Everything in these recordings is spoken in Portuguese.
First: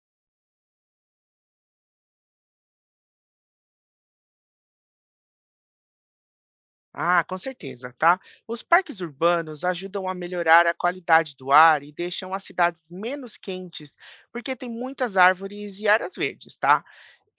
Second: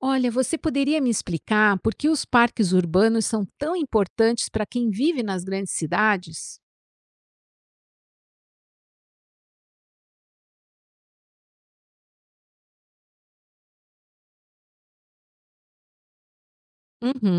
Olha, você poderia me explicar por que os parques urbanos são tão importantes para quem vive nas grandes cidades? Ah, com certeza, tá? Os parques urbanos ajudam a melhorar a qualidade do ar e deixam as cidades menos quentes, porque tem muitas árvores e áreas verdes, tá?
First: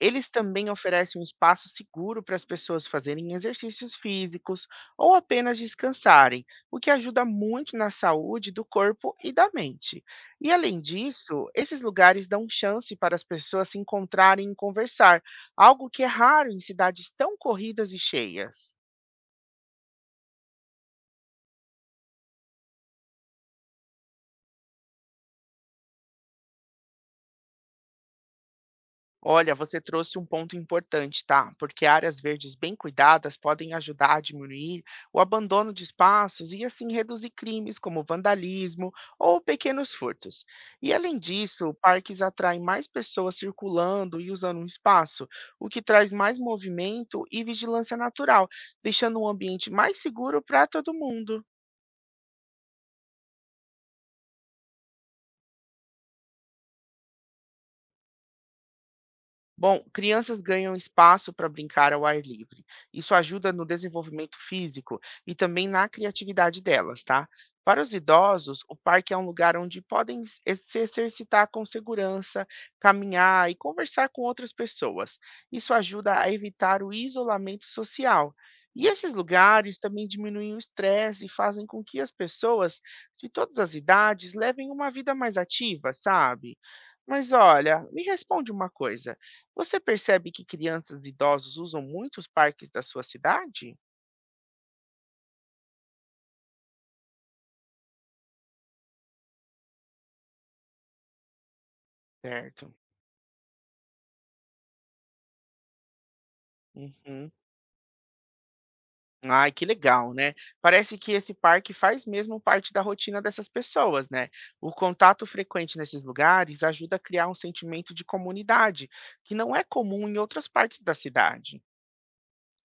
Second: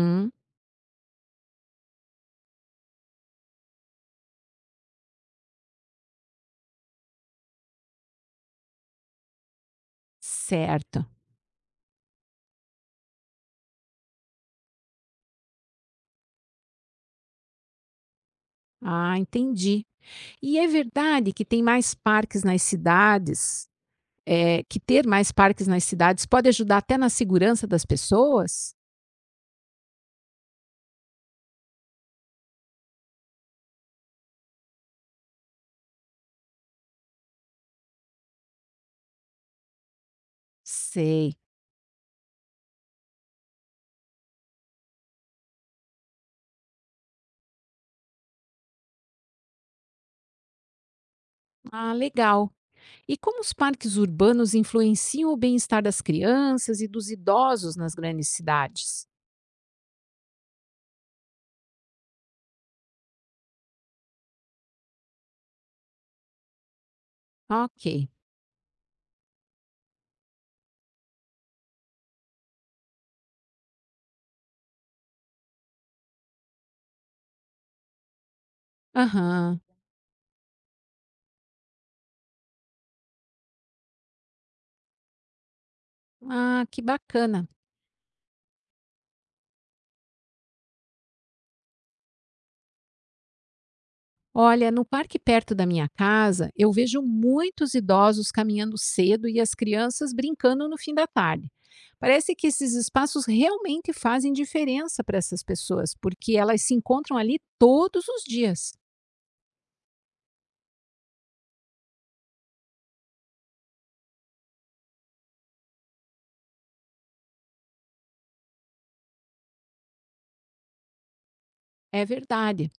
Eles também oferecem um espaço seguro para as pessoas fazerem exercícios físicos ou apenas descansarem, o que ajuda muito na saúde do corpo e da mente. E além Certo. disso, esses lugares dão chance para as pessoas se encontrarem e conversar, algo que é raro em cidades tão corridas e cheias. Ah, entendi. E é verdade que tem mais parques nas cidades, que ter mais parques nas cidades pode ajudar até na segurança das pessoas? Olha, você trouxe um ponto importante, tá? Porque áreas verdes bem cuidadas podem ajudar a diminuir o abandono de espaços e assim reduzir crimes como vandalismo ou pequenos furtos. E além Sei. disso, parques atraem mais pessoas circulando e usando o espaço, o que traz mais movimento e vigilância natural, deixando um ambiente mais seguro para todo mundo. Ah, legal. E como os parques urbanos influenciam o bem-estar das crianças e dos idosos nas grandes cidades? Bom, crianças ganham espaço para brincar ao ar livre. Isso ajuda no desenvolvimento físico e também na criatividade delas, tá? Para os Ok. idosos, o parque é um lugar onde podem se exercitar com segurança, caminhar e conversar com outras pessoas. Isso ajuda a evitar o isolamento social. E esses Aham. lugares também diminuem o estresse e fazem com que as pessoas de todas as idades levem uma vida mais ativa, sabe? Ah, que Mas bacana. olha, me responde uma coisa. Você percebe que crianças e idosos usam muitos parques da sua cidade? Olha, no parque perto da minha casa, eu vejo muitos idosos caminhando cedo e as crianças brincando no fim da tarde. Parece que esses Certo. espaços realmente fazem diferença para essas pessoas, porque elas se encontram Uhum. ali todos os dias. Ai, que legal, né? Parece que esse parque faz mesmo parte da rotina dessas pessoas, né? O contato frequente nesses lugares ajuda a criar um sentimento de comunidade, que não é comum em outras partes da cidade. É verdade.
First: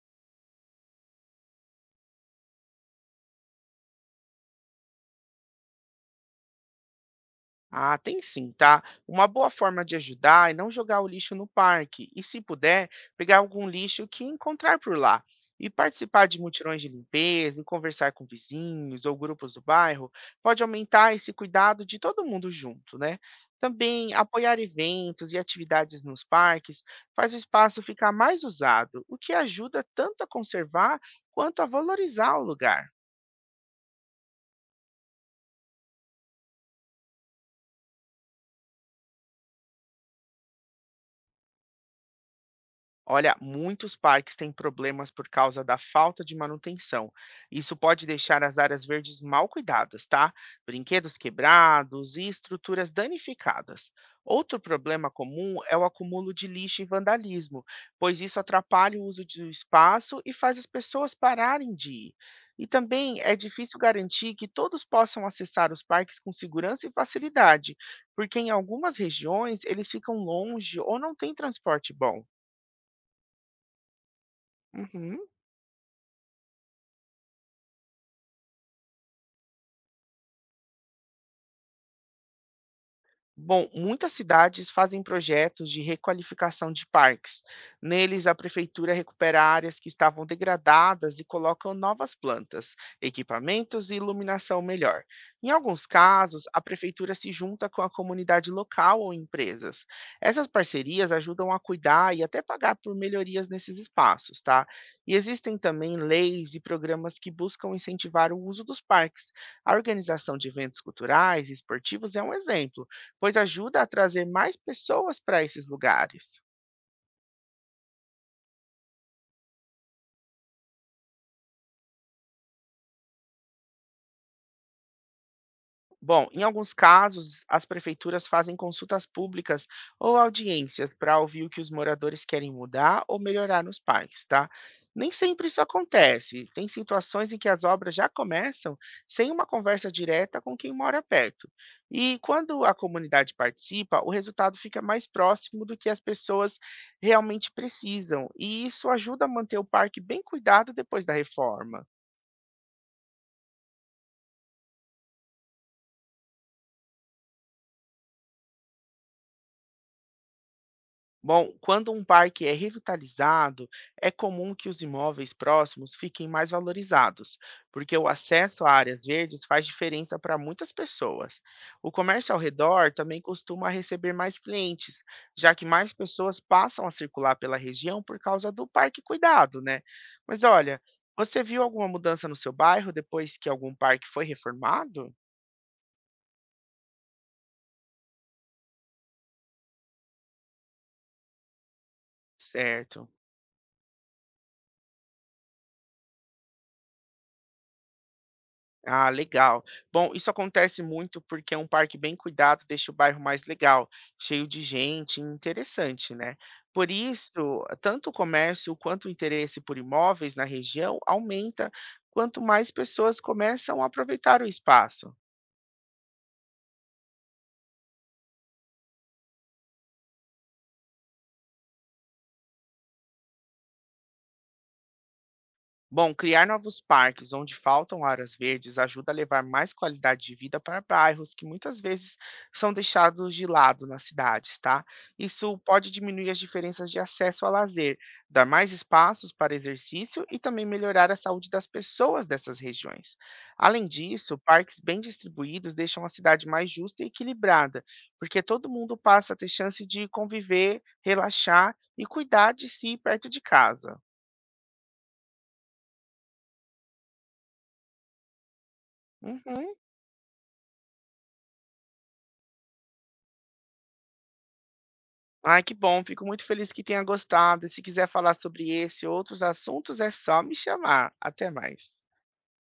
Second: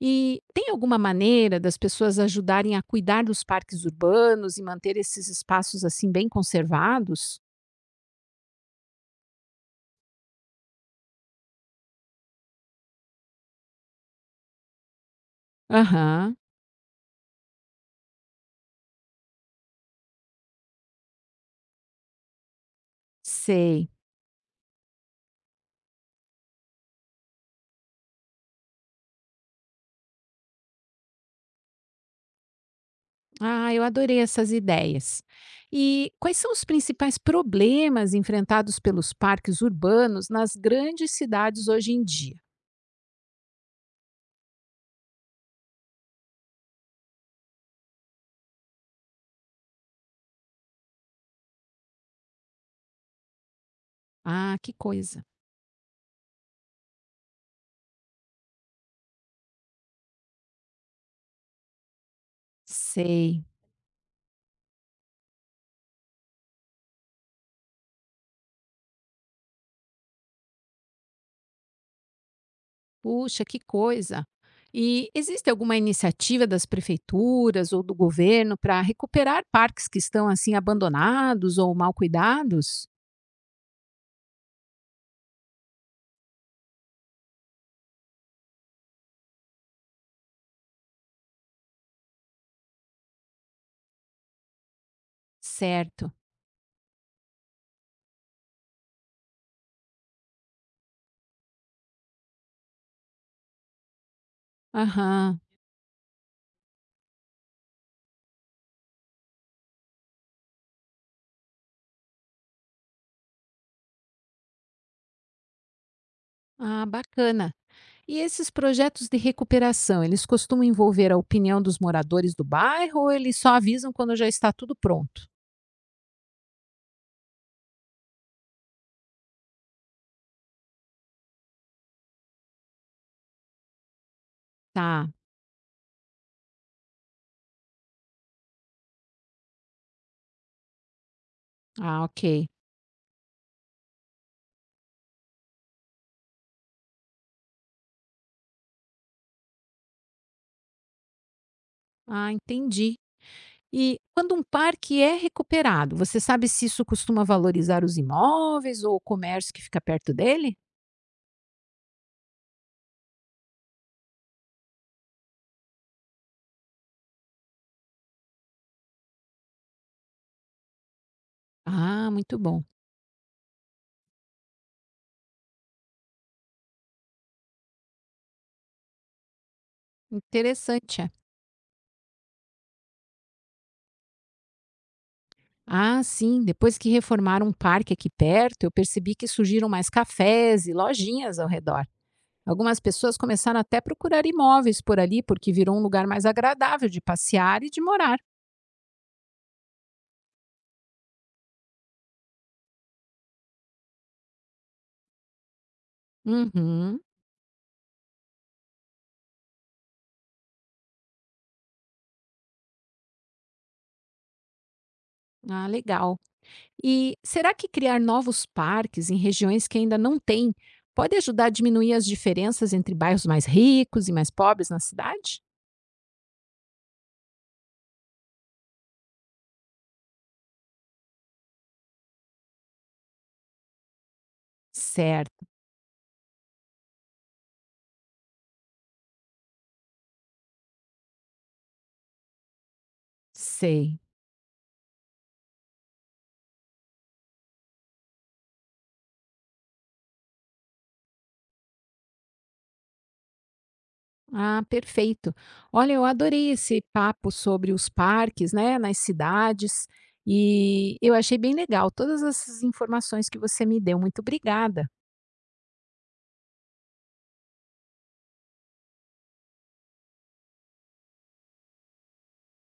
E tem alguma maneira das pessoas ajudarem a cuidar dos parques urbanos e manter esses espaços assim bem conservados? Ah, tem sim, tá? Uma boa forma de ajudar é não jogar o lixo no parque e, se puder, pegar algum lixo que encontrar por lá. E participar Aham, de mutirões de limpeza e conversar com vizinhos ou grupos do bairro pode aumentar esse cuidado de todo mundo junto, né? sei. Também apoiar eventos e atividades nos parques faz o espaço ficar mais usado, o que ajuda tanto a conservar quanto a valorizar o lugar. Ah, eu adorei essas ideias. E quais são os principais problemas enfrentados pelos parques urbanos nas grandes cidades hoje em dia? Olha, muitos parques têm problemas por causa da falta de manutenção. Isso pode deixar as áreas verdes mal cuidadas, tá? Brinquedos quebrados e estruturas danificadas. Ah, Outro que problema coisa. comum é o acúmulo de lixo e vandalismo, pois isso atrapalha o uso do espaço e faz as pessoas pararem de ir. E também é Sei. difícil garantir que todos possam acessar os parques com segurança e facilidade, porque em algumas regiões eles ficam longe ou não têm transporte bom. Puxa, que coisa. E Uhum. existe alguma iniciativa das prefeituras ou do governo para recuperar parques que estão assim abandonados ou mal cuidados? Bom, muitas cidades fazem projetos de requalificação de parques. Neles, a prefeitura recupera áreas que estavam degradadas e colocam novas plantas, equipamentos e iluminação melhor. Em alguns Certo. casos, a prefeitura se junta com a comunidade local ou empresas. Essas parcerias ajudam a cuidar e até pagar por melhorias nesses espaços, tá? E Aham. existem também leis e programas que buscam incentivar o uso dos parques. A organização de eventos culturais e esportivos é um exemplo pois ajuda a trazer mais pessoas para esses lugares. Ah, bacana. E esses projetos de recuperação, eles costumam envolver a opinião dos moradores do bairro ou eles só avisam quando já está tudo pronto? Bom, em alguns casos, as prefeituras fazem consultas públicas ou audiências para ouvir o que os moradores querem mudar ou melhorar nos parques, tá? Tá. Nem sempre isso acontece. Tem situações em que as obras já começam sem uma conversa direta com quem mora perto. Ah, E ok. quando a comunidade participa, o resultado fica mais próximo do que as pessoas realmente precisam. E isso ajuda a manter o parque bem cuidado depois da reforma. Ah, entendi. E quando um parque é recuperado, você sabe se isso costuma valorizar os imóveis ou o comércio que fica perto dele? Bom, quando um parque é revitalizado, é comum que os imóveis próximos fiquem mais valorizados, porque o acesso a áreas verdes faz diferença para muitas pessoas. O Ah, comércio muito ao bom. redor também costuma receber mais clientes, já que mais pessoas passam a circular pela região por causa do parque cuidado, né? Mas olha, Interessante. É. você viu alguma mudança no seu bairro depois que algum parque foi reformado? Ah, sim. Depois que reformaram um parque aqui perto, eu percebi que surgiram mais cafés e lojinhas ao redor. Algumas Certo. pessoas começaram até a procurar imóveis por ali, porque virou um lugar mais agradável de passear e de morar. Ah, legal. Bom, isso acontece muito porque é um parque bem cuidado deixa o bairro mais legal, cheio de gente, e interessante, né? Por Uhum. isso, tanto o comércio quanto o interesse por imóveis na região aumenta quanto mais pessoas começam a aproveitar o espaço. Ah, legal. E será que criar novos parques em regiões que ainda não têm pode ajudar a diminuir as diferenças entre bairros mais ricos e mais pobres na cidade? Bom, criar novos parques onde faltam áreas verdes ajuda a levar mais qualidade de vida para bairros que muitas vezes são deixados de lado nas cidades, tá? Certo, Isso pode diminuir as diferenças de acesso ao lazer, dar mais espaços para exercício e também melhorar a saúde das pessoas dessas regiões. Além sei. disso, parques bem distribuídos deixam a cidade mais justa e equilibrada, porque todo mundo passa a ter chance de conviver, relaxar e cuidar de si perto de casa. Ah, perfeito. Olha, eu adorei esse papo sobre os parques, né, nas Uhum. cidades, e eu achei bem legal todas essas informações que você me deu. Muito obrigada. Ai, que bom, fico muito feliz que tenha gostado. E se quiser falar sobre esse e outros assuntos, é só me chamar. Até mais.